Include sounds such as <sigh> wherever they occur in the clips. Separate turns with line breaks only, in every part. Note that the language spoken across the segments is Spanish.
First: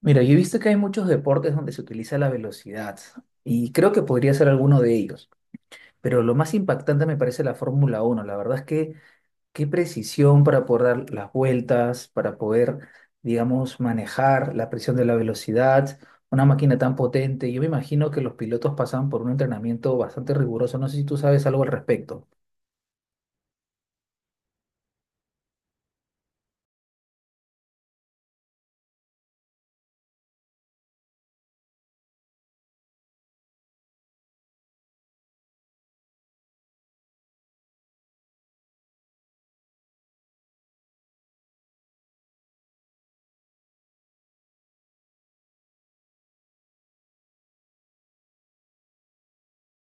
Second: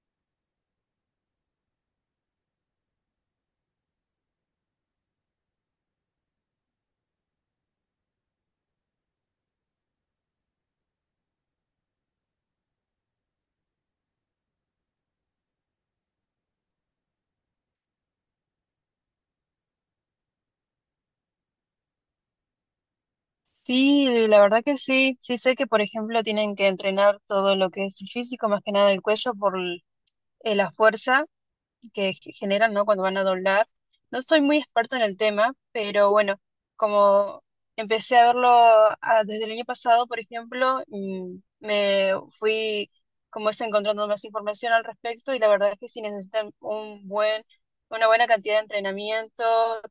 Mira, yo he visto que hay muchos deportes donde se utiliza la velocidad y creo que podría ser alguno de ellos, pero lo más impactante me parece la Fórmula Uno. La verdad es que qué precisión para poder dar las vueltas, para poder, digamos, manejar la presión de la velocidad, una máquina tan potente. Yo me imagino que los pilotos pasan por un entrenamiento bastante riguroso. No sé si tú sabes algo al respecto.
Sí, la verdad que sí. Sí sé que, por ejemplo, tienen que entrenar todo lo que es el físico, más que nada el cuello la fuerza que generan, ¿no? Cuando van a doblar. No soy muy experta en el tema, pero bueno, como empecé a verlo desde el año pasado, por ejemplo, me fui como es encontrando más información al respecto y la verdad es que si necesitan una buena cantidad de entrenamiento,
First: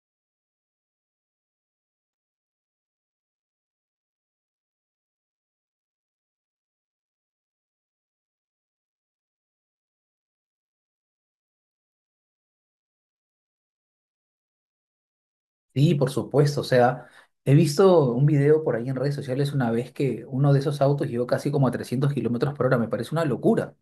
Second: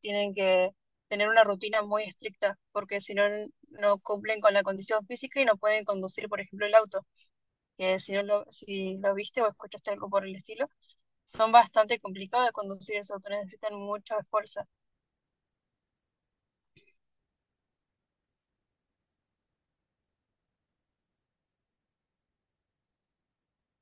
tienen que tener una rutina muy estricta, porque si no, no cumplen con la condición física y no pueden conducir, por ejemplo, el auto, que si lo viste o escuchaste algo por el estilo son bastante complicadas de conducir, sobre todo necesitan mucho esfuerzo.
Sí, por supuesto. O sea, he visto un video por ahí en redes sociales una vez que uno de esos autos llegó casi como a 300 kilómetros por hora. Me parece una locura.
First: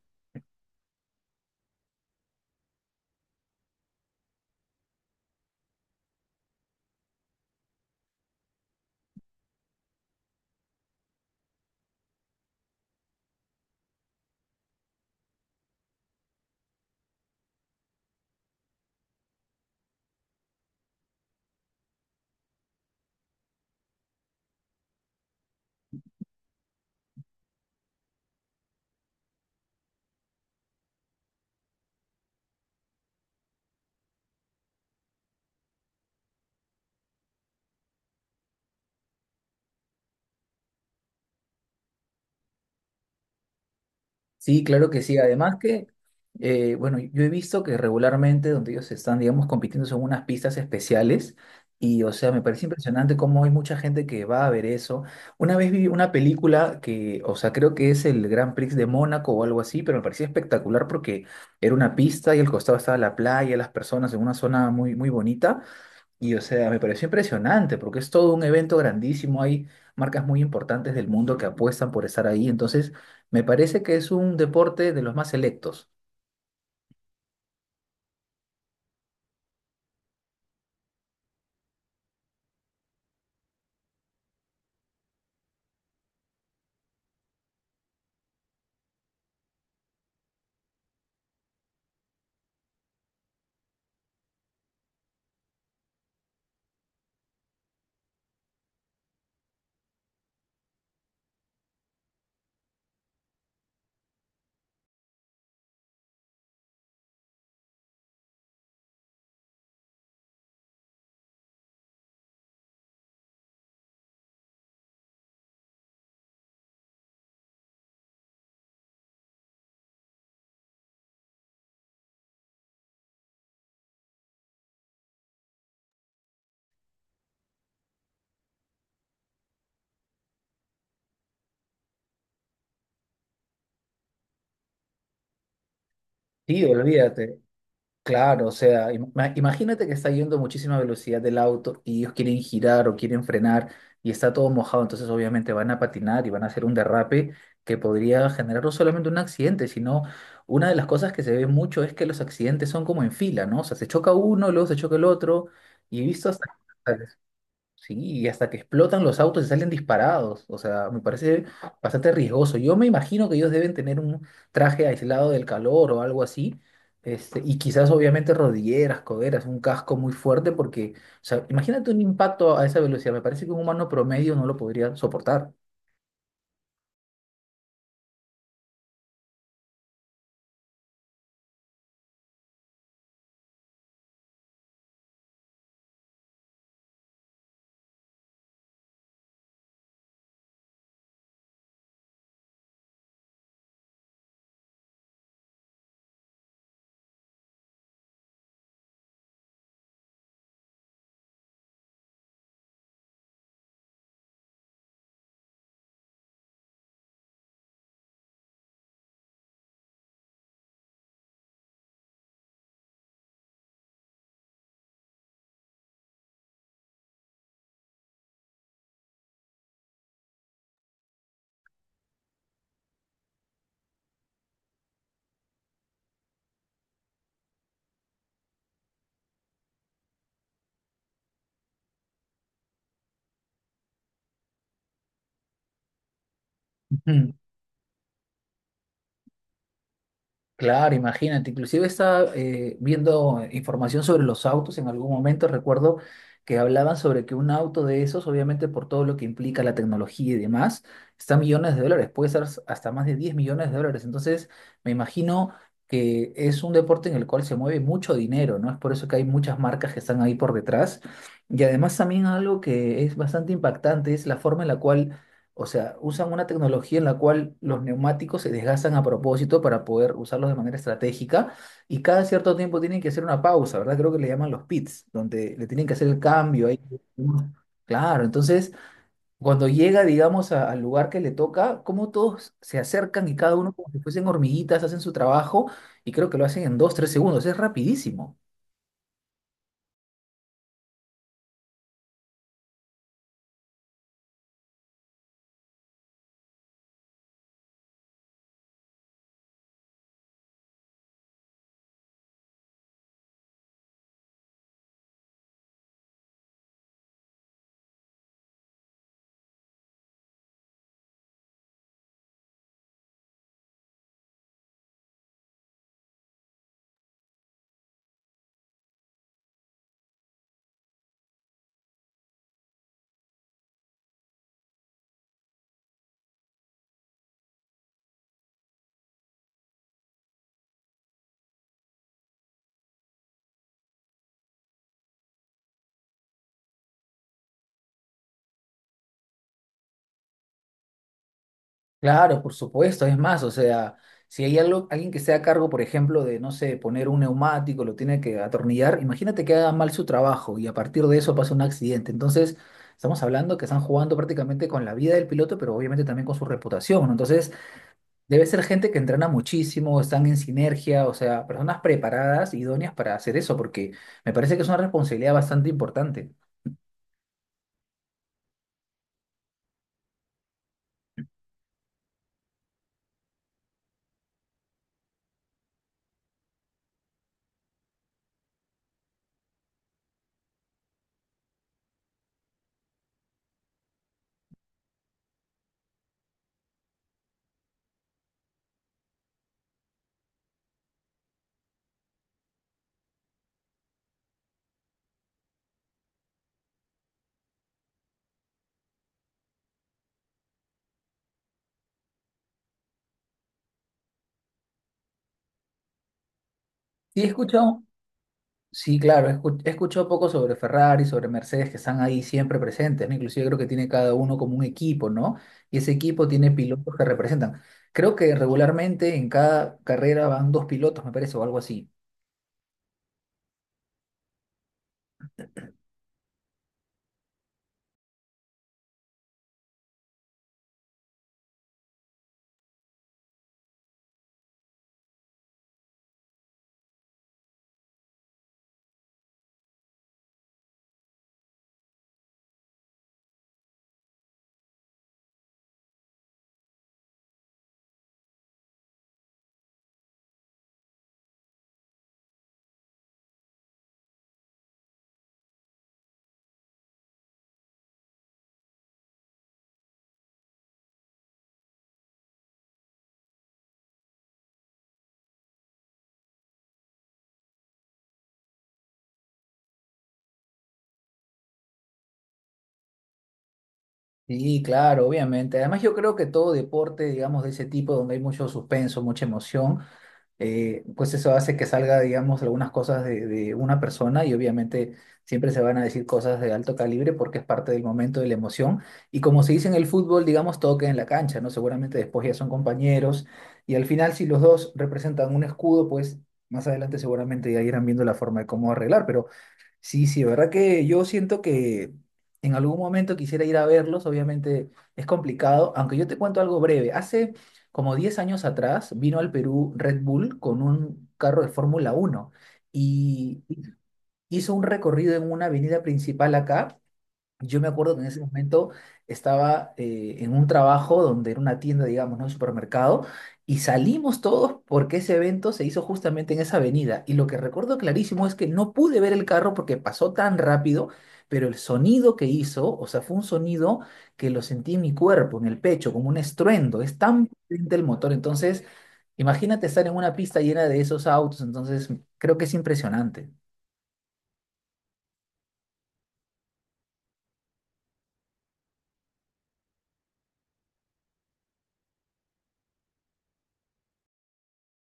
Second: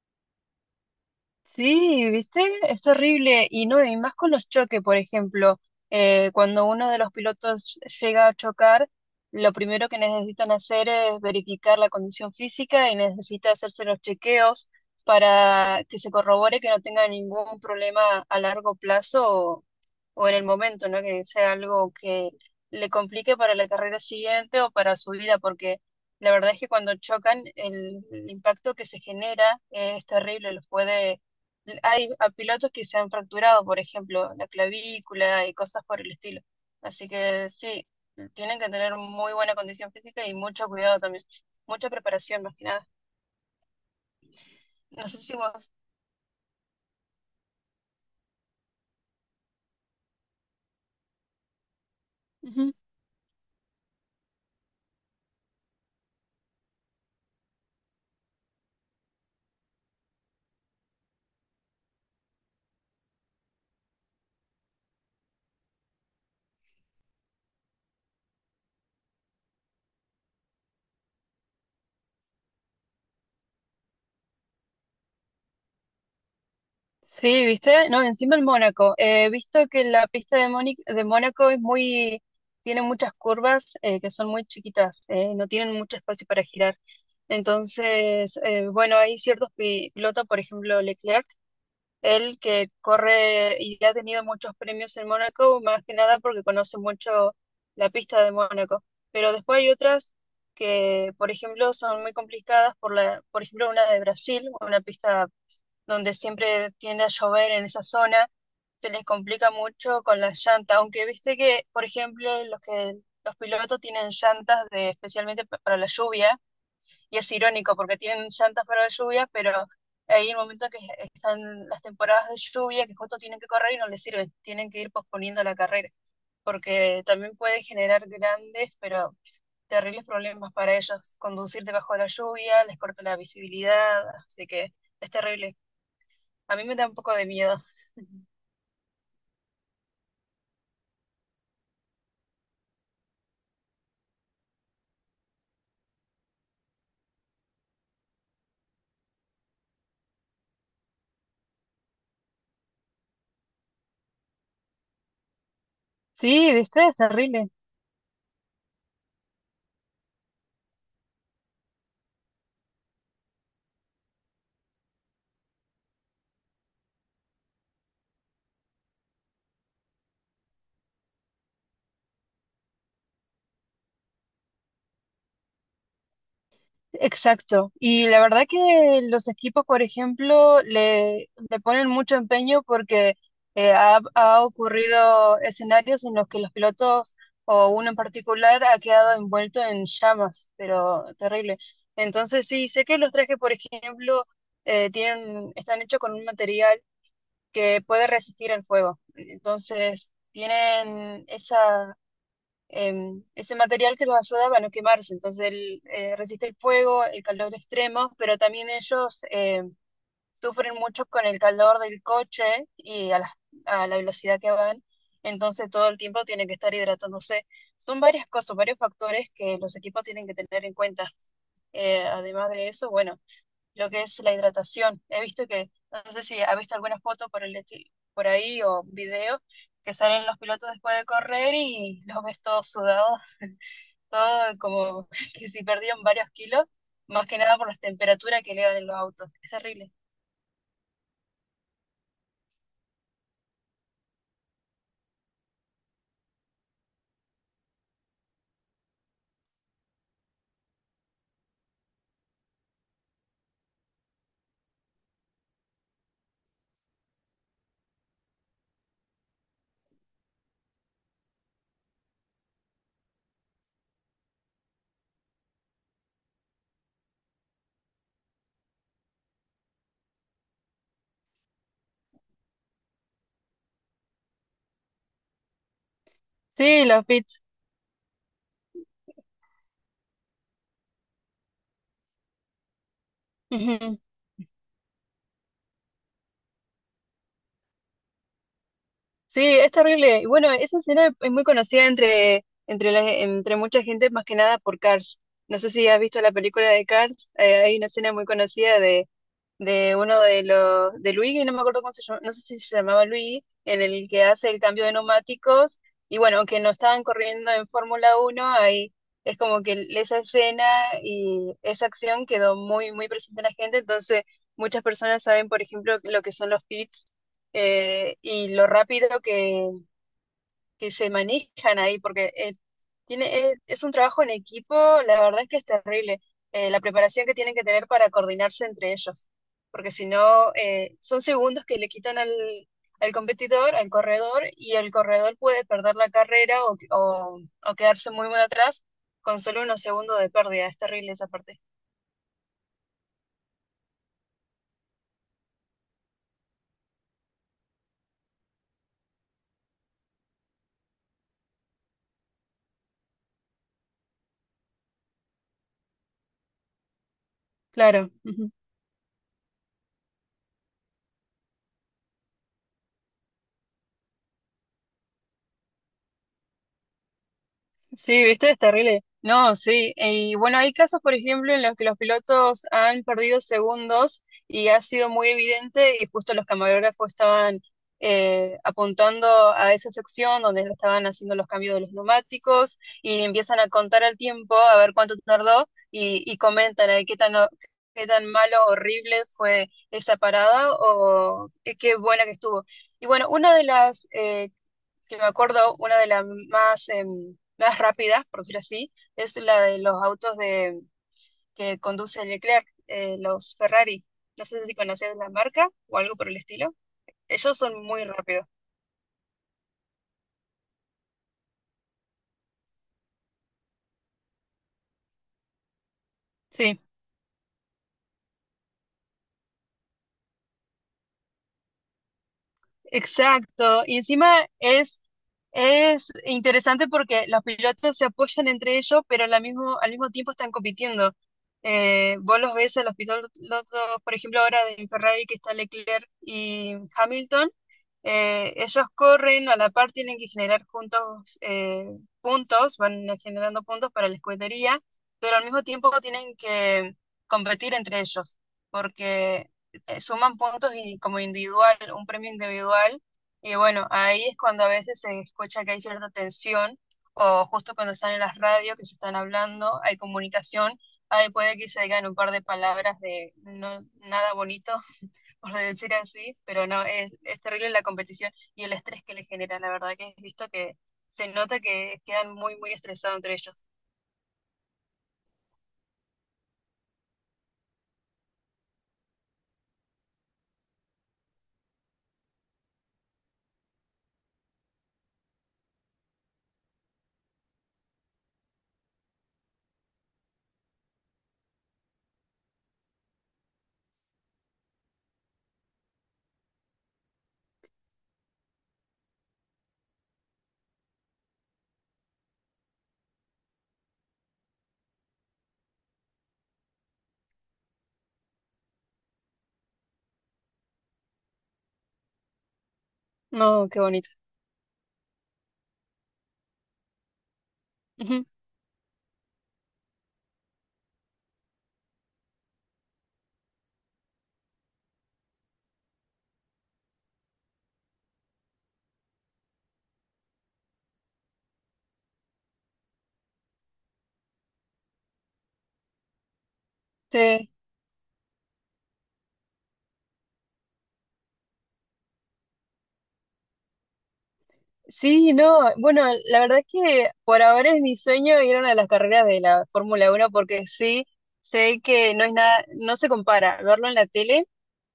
Sí, ¿viste? Es terrible. Y no, y más con los choques, por ejemplo, cuando uno de los pilotos llega a chocar, lo primero que necesitan hacer es verificar la condición física y necesita hacerse los chequeos para que se corrobore que no tenga ningún problema a largo plazo o en el momento, ¿no? Que sea algo que le complique para la carrera siguiente o para su vida, porque la verdad es que cuando chocan, el impacto que se genera es terrible, los puede hay a pilotos que se han fracturado, por ejemplo, la clavícula y cosas por el estilo. Así que sí, tienen que tener muy buena condición física y mucho cuidado también, mucha preparación más que nada.
Sí, claro que
No
sí.
sé si
Además
vos...
que, bueno, yo he visto que regularmente donde ellos están, digamos, compitiendo son unas pistas especiales y, o sea, me parece
Ujú.
impresionante cómo hay mucha gente que va a ver eso. Una vez vi una película que, o sea, creo que es el Grand Prix de Mónaco o algo así, pero me parecía espectacular porque era una pista y al costado estaba la playa, las personas en una zona muy, muy bonita. Y o sea, me pareció impresionante porque es todo un evento grandísimo. Hay marcas muy importantes del mundo que apuestan por estar ahí. Entonces, me parece que es un deporte de los más selectos.
Sí, ¿viste? No, encima el Mónaco. He visto que la pista de, Móni- de Mónaco es muy... tiene muchas curvas que son muy chiquitas, no tienen mucho espacio para girar. Entonces, bueno, hay ciertos pilotos, por ejemplo, Leclerc, él que corre y ha tenido muchos premios en Mónaco, más que nada porque conoce mucho la pista de Mónaco. Pero después hay otras que, por ejemplo, son muy complicadas por ejemplo, una de Brasil, una pista donde siempre tiende a llover en esa zona, se les complica mucho con las llantas, aunque viste que, por ejemplo, los pilotos tienen llantas de especialmente para la lluvia y es irónico porque tienen llantas para la lluvia, pero hay un momento que están las temporadas de lluvia que justo tienen que correr y no les sirve, tienen que ir posponiendo la carrera, porque también puede generar grandes, pero terribles problemas para ellos. Conducir debajo de la lluvia les corta la visibilidad, así que es terrible. A mí
Sí,
me da un poco de
olvídate.
miedo.
Claro, o sea, imagínate que está yendo a muchísima velocidad del auto y ellos quieren girar o quieren frenar y está todo mojado, entonces obviamente van a patinar y van a hacer un derrape que podría generar no solamente un accidente, sino una de las cosas que se ve mucho es que los accidentes son como en fila, ¿no? O sea, se choca uno, luego se choca el otro y he visto hasta...
Sí, viste, es terrible.
Sí, y hasta que explotan los autos y salen disparados. O sea, me parece bastante riesgoso. Yo me imagino que ellos deben tener un traje aislado del calor o algo así. Y quizás obviamente rodilleras, coderas, un casco muy fuerte porque, o sea, imagínate un impacto a esa velocidad. Me parece que un humano promedio no lo podría soportar.
Exacto. Y la verdad que los equipos, por ejemplo, le ponen mucho empeño porque ha ocurrido escenarios en los que los pilotos o uno en particular ha quedado envuelto en llamas, pero terrible. Entonces sí, sé que los trajes, por ejemplo, están hechos con un material que puede resistir al fuego. Entonces tienen ese material que los ayudaba a no quemarse. Entonces, él resiste el fuego, el calor extremo, pero también ellos sufren mucho con el calor del coche y a la velocidad que van. Entonces, todo el tiempo tienen que estar hidratándose. Son varias cosas, varios factores que los equipos tienen que tener en cuenta. Además de eso, bueno, lo que es la hidratación. He visto que, no sé si ha visto alguna foto por ahí o video que salen los pilotos después de correr y los ves todos sudados todo como <laughs> que si perdieron varios kilos, más que
<laughs>
nada por las temperaturas que elevan en los autos. Es terrible.
Claro, imagínate, inclusive estaba viendo información sobre los autos, en algún momento recuerdo que hablaban sobre que un auto de esos, obviamente por todo lo que implica la tecnología y demás, está a millones de dólares, puede ser hasta más de 10 millones de dólares, entonces me imagino que es un deporte en el cual se mueve mucho dinero, ¿no? Es por eso que hay muchas marcas que están ahí por detrás y además también algo que es bastante impactante es la forma en la cual o sea, usan una tecnología en la cual los neumáticos se desgastan a propósito para poder usarlos de manera estratégica y cada cierto tiempo tienen que hacer una pausa, ¿verdad? Creo que le llaman los pits, donde le tienen que hacer el cambio ahí.
Sí, los pits.
Claro, entonces cuando llega, digamos, al lugar que le toca, como todos se acercan y cada uno como
Ujú.
si fuesen hormiguitas, hacen su trabajo y creo que lo hacen en dos, tres segundos, es rapidísimo.
Sí, es terrible. Y bueno, esa escena es muy conocida entre mucha gente, más que nada por Cars. No sé si has visto la película de Cars, hay una escena muy conocida de uno de los de Luigi, no me acuerdo cómo se llama, no sé si se llamaba Luigi, en el que hace el cambio de neumáticos, y bueno, aunque no estaban corriendo en Fórmula Uno ahí, es como que esa escena y esa acción quedó muy, muy presente en la gente, entonces muchas personas saben, por ejemplo, lo que son los pits, y lo rápido que se manejan ahí, porque es un trabajo en equipo, la verdad es que es terrible, la preparación que tienen que tener para coordinarse entre ellos, porque si no, son segundos que le quitan al competidor, al corredor, y el corredor puede perder la carrera o quedarse muy muy atrás con solo unos segundos de pérdida, es terrible esa parte.
Claro, por supuesto, es más, o sea, si hay algo, alguien que esté a cargo, por ejemplo, de, no sé, poner un neumático, lo tiene que atornillar, imagínate que haga mal su trabajo y a partir de eso pasa un accidente. Entonces, estamos hablando que están jugando prácticamente con la vida del piloto, pero obviamente también con su reputación, ¿no? Entonces,
Claro.
debe
Ujú.
ser gente que entrena muchísimo, están en sinergia, o sea, personas preparadas, idóneas para hacer eso, porque me parece que es una responsabilidad bastante importante.
Sí, viste, es terrible. No, sí. Y bueno, hay casos, por ejemplo, en los que los pilotos han perdido segundos y ha sido muy evidente y justo los camarógrafos estaban apuntando a esa sección donde estaban haciendo los cambios de los neumáticos y empiezan a contar el tiempo, a ver cuánto tardó y comentan ahí qué tan malo, horrible fue esa parada o qué buena que estuvo. Y bueno, una de las que me acuerdo, una de las más, más rápidas, por decirlo así, es la de que conduce Leclerc, los Ferrari. No sé si conoces la marca o algo por el estilo.
Sí, he
Ellos son
escuchado.
muy rápidos.
Sí, claro, he escuchado poco sobre Ferrari, sobre Mercedes, que están ahí siempre presentes, ¿no? Inclusive creo que tiene cada uno como un equipo, ¿no? Y ese equipo tiene
Sí.
pilotos que representan. Creo que regularmente en cada carrera van dos pilotos, me parece, o algo así.
Exacto, y encima es interesante porque los pilotos se apoyan entre ellos, pero al mismo tiempo están compitiendo. Vos los ves a los pilotos, por ejemplo, ahora de Ferrari que está Leclerc y Hamilton, ellos corren, a la par tienen que generar juntos puntos, van generando puntos para la escudería, pero al mismo tiempo tienen que competir entre ellos, porque suman puntos y como individual, un premio individual. Y bueno, ahí es cuando a veces se escucha que hay cierta tensión o justo cuando están en las radios que se están hablando, hay comunicación, ahí puede que se digan un par de palabras de no, nada bonito, <laughs> por decir así, pero no, es terrible la competición y el estrés que le genera, la verdad que he visto que se nota que quedan muy, muy estresados entre ellos.
Sí, claro, obviamente. Además, yo creo que todo deporte, digamos, de ese tipo, donde hay mucho suspenso, mucha emoción, pues eso hace que salga, digamos, algunas cosas de una persona y obviamente siempre se van a decir cosas de alto calibre porque es parte del momento, de la emoción. Y como se dice en el fútbol, digamos, todo queda en la cancha, ¿no? Seguramente después ya son compañeros y al final si los dos representan un escudo, pues más adelante seguramente ya irán viendo la forma de cómo arreglar, pero... Sí, sí, verdad que yo siento que en algún momento quisiera ir a verlos, obviamente es complicado, aunque yo te cuento algo breve. Hace como 10 años atrás vino al Perú Red Bull con un carro de Fórmula uno y
No, qué bonito.
hizo un recorrido en una avenida principal acá. Yo me acuerdo que en ese
Ujú.
momento estaba en un trabajo donde era una tienda, digamos, ¿no? Un supermercado, y salimos todos porque ese evento se hizo justamente en esa avenida. Y lo que recuerdo clarísimo es que no pude ver el carro porque pasó tan rápido, pero el sonido que hizo, o sea, fue un sonido que lo sentí en mi cuerpo, en el pecho, como un estruendo. Es tan
Sí.
potente el motor. Entonces, imagínate estar en una pista llena de esos autos. Entonces, creo que es impresionante.
Sí, no, bueno, la verdad es que por ahora es mi sueño ir a una de las carreras de la Fórmula Uno, porque sí sé que no es nada, no se compara verlo en la tele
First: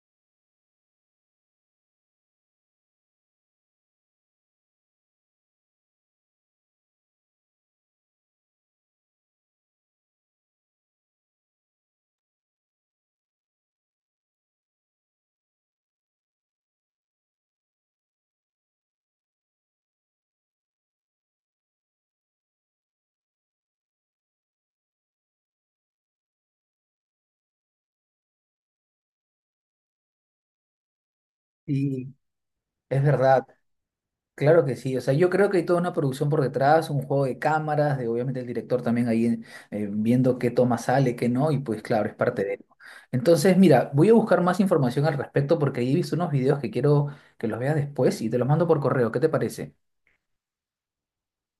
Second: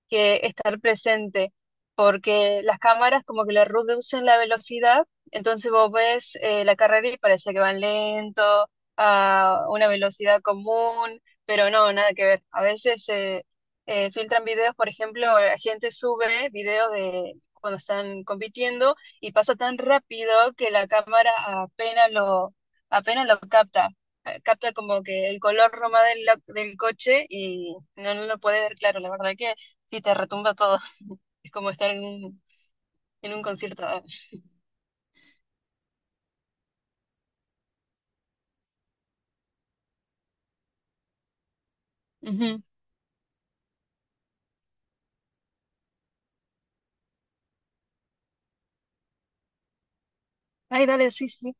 que estar presente, porque las cámaras como que le reducen la velocidad, entonces vos ves la carrera y parece que van lento, a una velocidad común, pero no, nada que ver. A veces filtran videos, por ejemplo, la gente sube videos de cuando están compitiendo y pasa tan rápido que la cámara apenas lo, apenas lo capta, capta como que el color roma del coche y no, no lo puede ver claro. La verdad que sí, te retumba todo. <laughs> Es como estar
Y es
en un
verdad.
concierto. Ah,
Claro que sí, o sea, yo creo que hay toda una producción por detrás, un juego de cámaras, de obviamente el director también ahí viendo qué toma sale, qué no, y pues claro, es parte de
ujú.
él. Entonces, mira, voy a buscar más información al respecto porque ahí he visto unos videos que quiero que los veas después y te los mando por correo, ¿qué te parece?
Ay, dale, sí, sí.